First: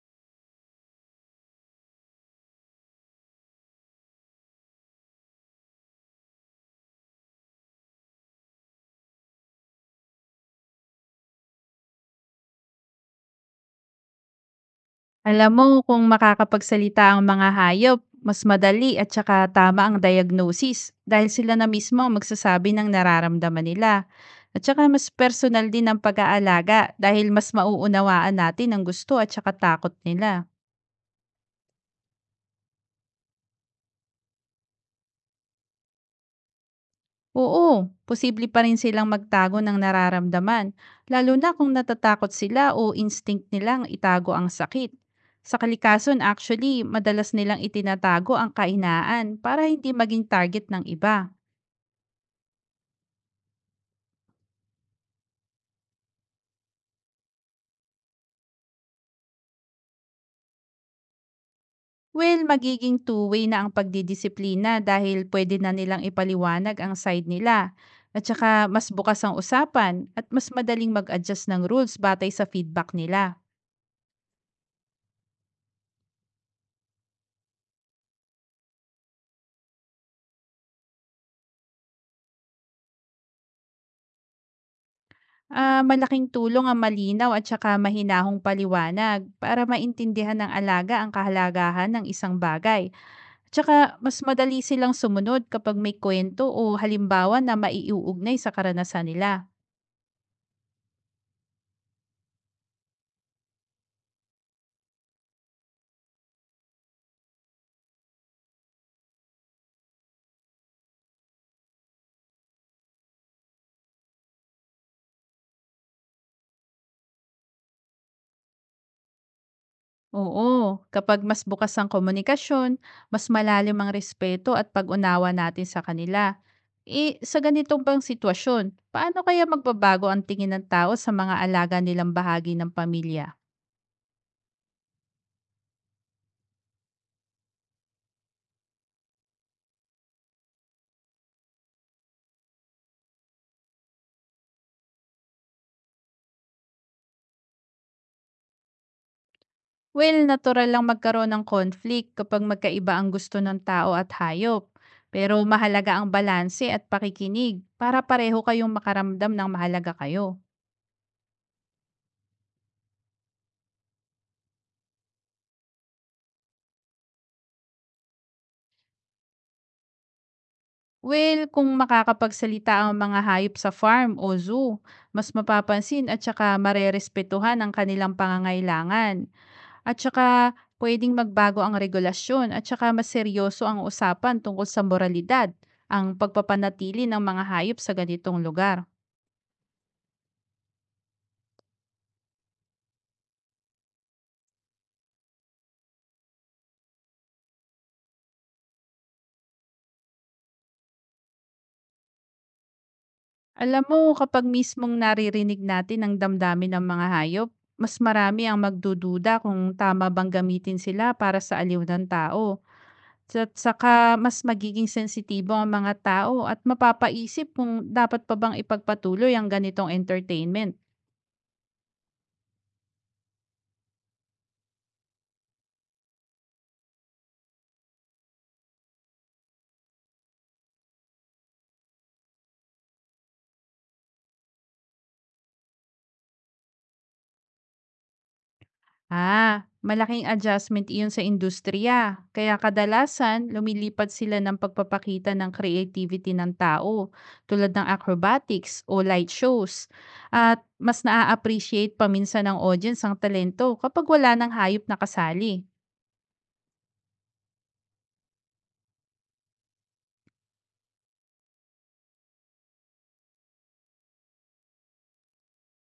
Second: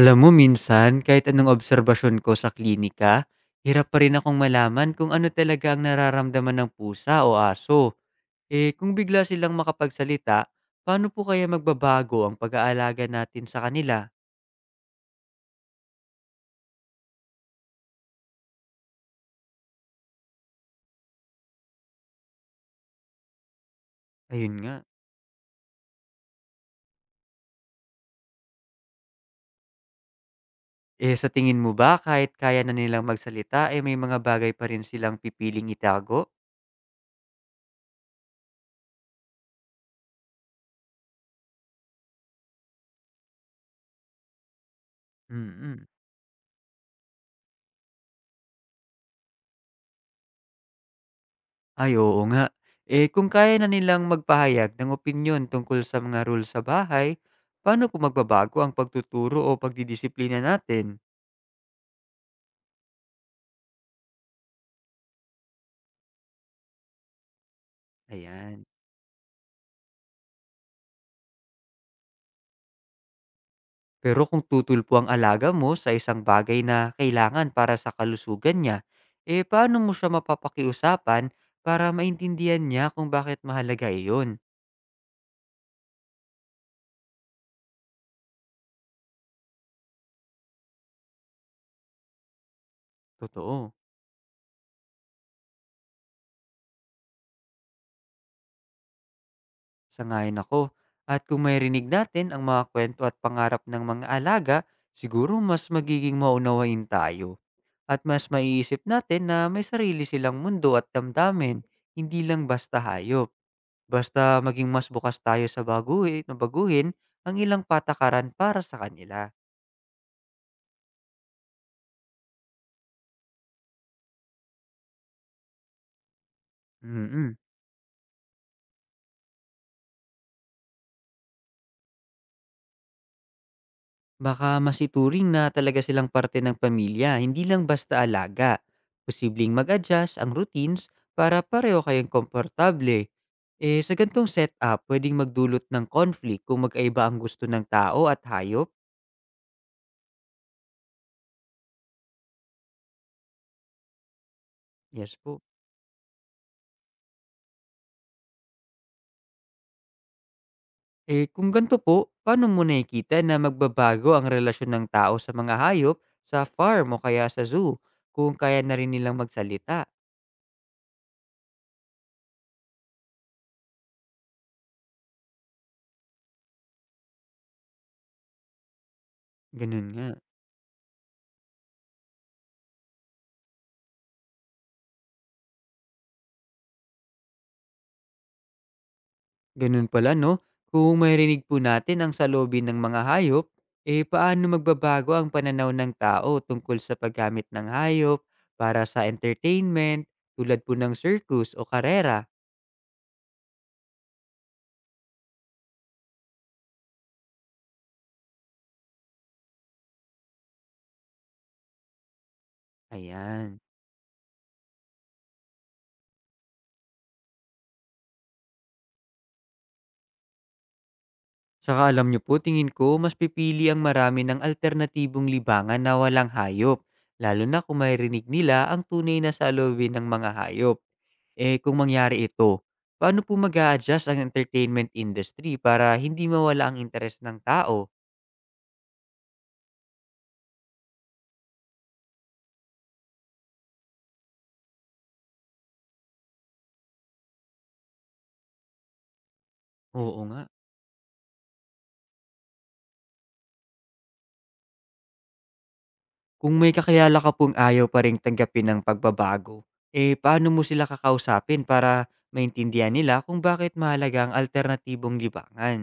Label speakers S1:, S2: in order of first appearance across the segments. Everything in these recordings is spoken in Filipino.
S1: Alam mo minsan, kahit anong obserbasyon ko sa klinika, hirap pa rin akong malaman kung ano talaga ang nararamdaman ng pusa o aso. Eh kung bigla silang makapagsalita, paano po kaya magbabago ang pag-aalaga natin sa kanila?
S2: Alam mo kung makakapagsalita ang mga hayop, mas madali at saka tama ang diagnosis dahil sila na mismo ang magsasabi ng nararamdaman nila.
S1: Ayun
S2: At saka
S1: nga.
S2: mas personal din ang pag-aalaga dahil mas mauunawaan natin ang gusto at saka takot nila.
S1: Eh sa tingin mo ba kahit kaya na nilang magsalita, eh may mga bagay pa rin silang pipiling itago?
S2: Oo, posible pa rin silang magtago ng nararamdaman, lalo na kung natatakot sila o instinct nilang itago ang sakit. Sa
S1: Mm.
S2: kalikasan actually, madalas nilang itinatago ang kainaan para hindi maging target ng iba.
S1: Ay, oo nga. Eh, kung kaya na nilang magpahayag ng opinyon tungkol sa mga rules sa bahay, paano kung magbabago ang pagtuturo o pagdidisiplina natin?
S2: Well, magiging two-way na ang pagdidisiplina dahil pwede na nilang ipaliwanag ang side nila. At
S1: Ayan.
S2: saka mas bukas ang usapan at mas madaling mag-adjust ng rules batay sa feedback nila.
S1: Pero kung tutulpo ang alaga mo sa isang bagay na kailangan para sa kalusugan niya, eh paano mo siya mapapakiusapan para maintindihan niya kung bakit mahalaga iyon?
S2: Ah, malaking tulong ang malinaw at saka mahinahong paliwanag para maintindihan ng alaga ang kahalagahan ng isang bagay. At
S1: Totoo.
S2: saka mas madali silang sumunod kapag may kwento o halimbawa na maiuugnay sa karanasan nila.
S1: Sangayon ako. At kung may rinig natin ang mga kwento at pangarap ng mga alaga, siguro mas magiging maunawain tayo. At mas maiisip natin na may sarili silang mundo at damdamin, hindi lang basta hayop. Basta maging mas bukas tayo sa baguhin, na baguhin ang ilang patakaran para sa kanila.
S2: Oo, kapag mas bukas ang komunikasyon, mas malalim ang respeto at pag-unawa natin sa kanila. Eh,
S1: mm
S2: sa ganitong bang sitwasyon, paano kaya magbabago ang tingin ng tao sa mga alaga nilang bahagi ng pamilya?
S1: Baka masituring na talaga silang parte ng pamilya, hindi lang basta alaga. Posibleng mag-adjust ang routines para pareho kayong komportable. Eh, sa gantong setup, pwedeng magdulot ng conflict kung magkaiba ang gusto ng tao at hayop.
S2: Well, natural lang magkaroon ng conflict kapag magkaiba ang gusto ng tao at hayop.
S1: Yes
S2: Pero
S1: po.
S2: mahalaga ang balanse at pakikinig para pareho kayong makaramdam ng mahalaga kayo.
S1: Eh kung ganito po, paano mo nakikita na magbabago ang relasyon ng tao sa mga hayop sa farm o kaya sa zoo kung kaya na rin nilang magsalita?
S2: Well, kung makakapagsalita ang mga hayop sa farm o zoo, mas mapapansin at saka marerespetuhan ang kanilang pangangailangan.
S1: Ganun
S2: At
S1: nga.
S2: saka pwedeng magbago ang regulasyon at saka mas seryoso ang usapan tungkol sa moralidad, ang pagpapanatili ng mga hayop sa ganitong lugar.
S1: Ganun pala, no? Kung marinig po natin ang saloobin ng mga hayop, eh paano magbabago ang pananaw ng tao tungkol sa paggamit ng hayop para sa entertainment tulad po ng circus o karera?
S2: Alam mo, kapag mismong naririnig natin ang damdamin ng mga hayop, mas marami ang magdududa kung tama bang gamitin sila para sa aliw ng tao. At
S1: Ayan.
S2: saka mas magiging sensitibo ang mga tao at mapapaisip kung dapat pa bang ipagpatuloy ang ganitong entertainment.
S1: Tsaka alam niyo po, tingin ko mas pipili ang marami ng alternatibong libangan na walang hayop, lalo na kung maririnig nila ang tunay na saloobin ng mga hayop. Eh kung mangyari ito, paano po mag adjust ang entertainment industry para hindi mawala ang interes ng tao?
S2: Ah, malaking adjustment iyon sa industriya. Kaya kadalasan, lumilipat sila ng pagpapakita ng creativity ng tao, tulad ng acrobatics o light shows.
S1: Oo nga.
S2: At mas naa-appreciate paminsan ng audience ang talento kapag wala ng hayop na kasali.
S1: Kung may kakayala ka pong ayaw pa rin tanggapin ng pagbabago, eh paano mo sila kakausapin para maintindihan nila kung bakit mahalaga ang alternatibong libangan?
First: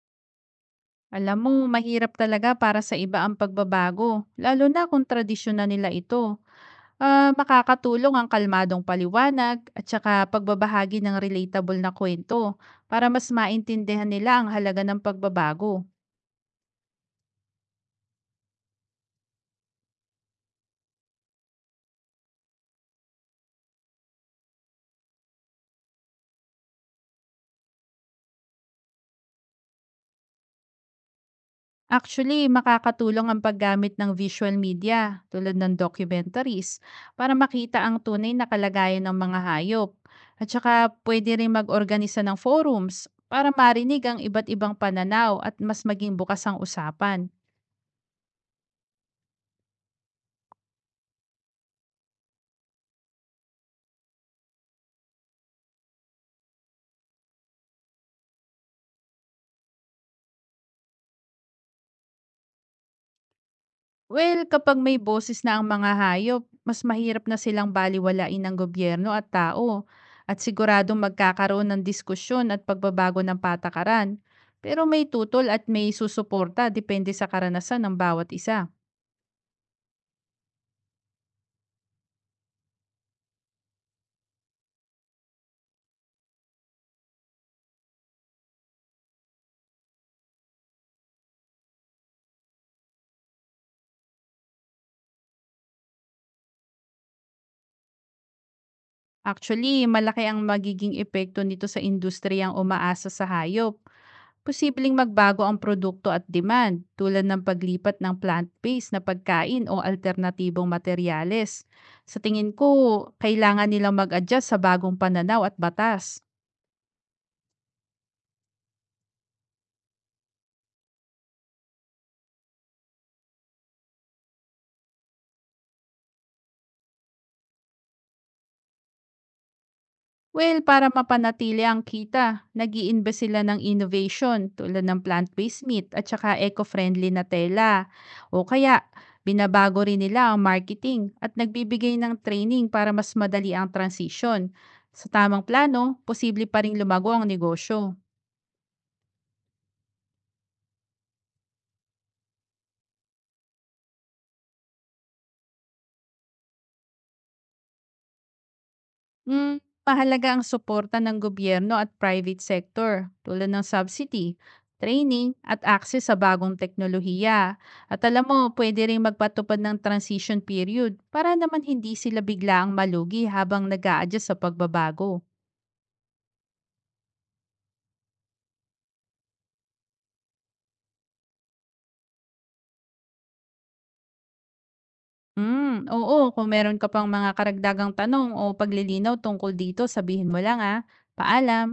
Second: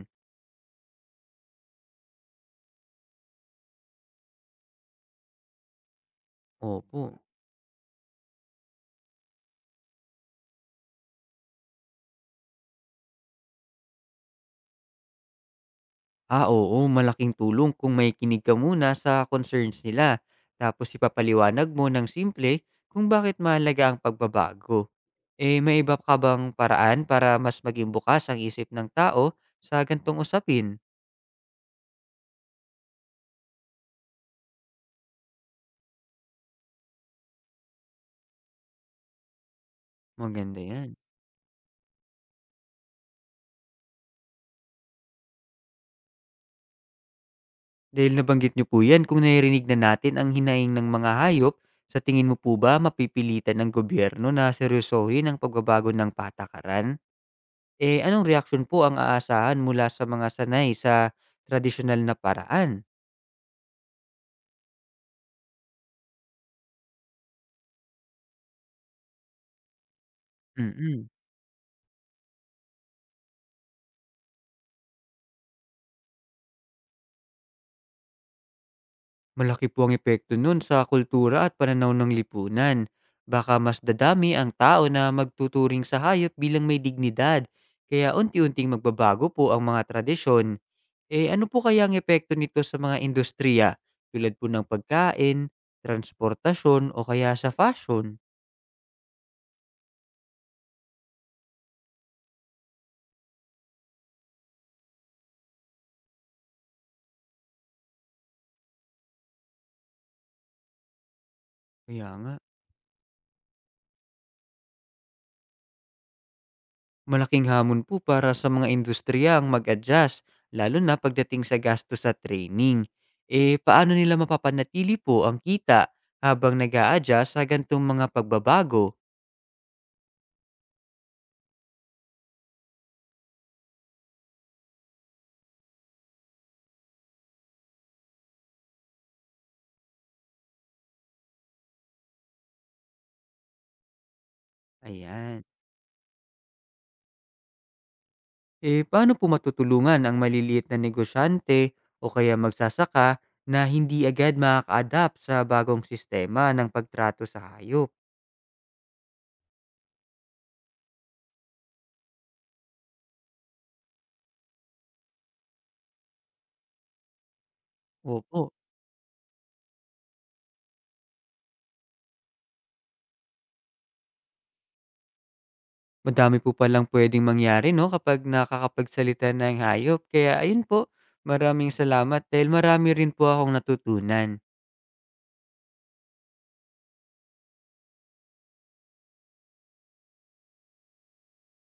S2: Alam mo, mahirap talaga para sa iba ang pagbabago, lalo na kung tradisyon na nila ito.
S1: Opo.
S2: Ah, makakatulong ang kalmadong paliwanag at saka pagbabahagi ng relatable na kwento para mas maintindihan nila ang halaga ng pagbabago.
S1: Ah, oo, malaking tulong kung may kinig ka muna sa concerns nila. Tapos ipapaliwanag mo ng simple kung bakit mahalaga ang pagbabago. Eh, may iba ka bang paraan para mas maging bukas ang isip ng tao sa gantong usapin?
S2: Actually, makakatulong ang paggamit ng visual media tulad ng documentaries para makita ang tunay na kalagayan ng mga hayop. At
S1: Maganda
S2: saka
S1: yan.
S2: pwede rin mag-organisa ng forums para marinig ang iba't ibang pananaw at mas maging bukas ang usapan.
S1: Dahil nabanggit niyo po yan, kung naririnig na natin ang hinaing ng mga hayop, sa tingin mo po ba mapipilitan ng gobyerno na seryosohin ang pagbabago ng patakaran? Eh, anong reaksyon po ang aasahan mula sa mga sanay sa tradisyonal na paraan?
S2: Well, kapag may boses na ang mga hayop, mas mahirap na silang baliwalain ng gobyerno at tao at siguradong
S1: Mm,
S2: magkakaroon ng diskusyon at pagbabago ng patakaran. Pero may tutol at may susuporta depende sa karanasan ng bawat isa.
S1: malaki po ang epekto nun sa kultura at pananaw ng lipunan. Baka mas dadami ang tao na magtuturing sa hayop bilang may dignidad, kaya unti-unting magbabago po ang mga tradisyon. Eh ano po kaya ang epekto nito sa mga industriya tulad po ng pagkain, transportasyon o kaya sa fashion?
S2: Actually, malaki ang magiging epekto nito sa industriyang umaasa sa hayop. Posibleng magbago ang produkto at demand tulad ng paglipat ng plant-based na pagkain o alternatibong materyales.
S1: Kaya
S2: Sa
S1: nga.
S2: tingin ko, kailangan nilang mag-adjust sa bagong pananaw at batas.
S1: Malaking hamon po para sa mga industriya ang mag-adjust, lalo na pagdating sa gastos sa training. Eh, paano nila mapapanatili po ang kita habang nag adjust sa gantong mga pagbabago?
S2: Well, para mapanatili ang kita, nag iimbes sila ng innovation tulad ng plant-based meat at saka eco-friendly na tela. O kaya, binabago rin nila ang marketing at nagbibigay ng training para mas madali ang transition. Sa tamang
S1: Ayan.
S2: plano, posible pa rin lumago ang negosyo.
S1: Eh, paano po matutulungan ang maliliit na negosyante o kaya magsasaka na hindi agad makaka-adapt sa bagong sistema ng pagtrato sa hayop?
S2: Hmm, mahalaga ang suporta ng gobyerno at private sector tulad ng subsidy, training, at access sa bagong teknolohiya. At alam mo,
S1: Opo.
S2: pwede rin magpatupad ng transition period para naman hindi sila bigla ang malugi habang nag adjust sa pagbabago.
S1: Madami po palang puwedeng mangyari 'no, kapag nakakapagsalita na ang hayop. Kaya ayun po, maraming salamat dahil marami rin po akong natutunan.
S2: Hmm, oo, kung meron ka pang mga karagdagang tanong o paglilinaw tungkol dito, sabihin mo lang ah. Paalam!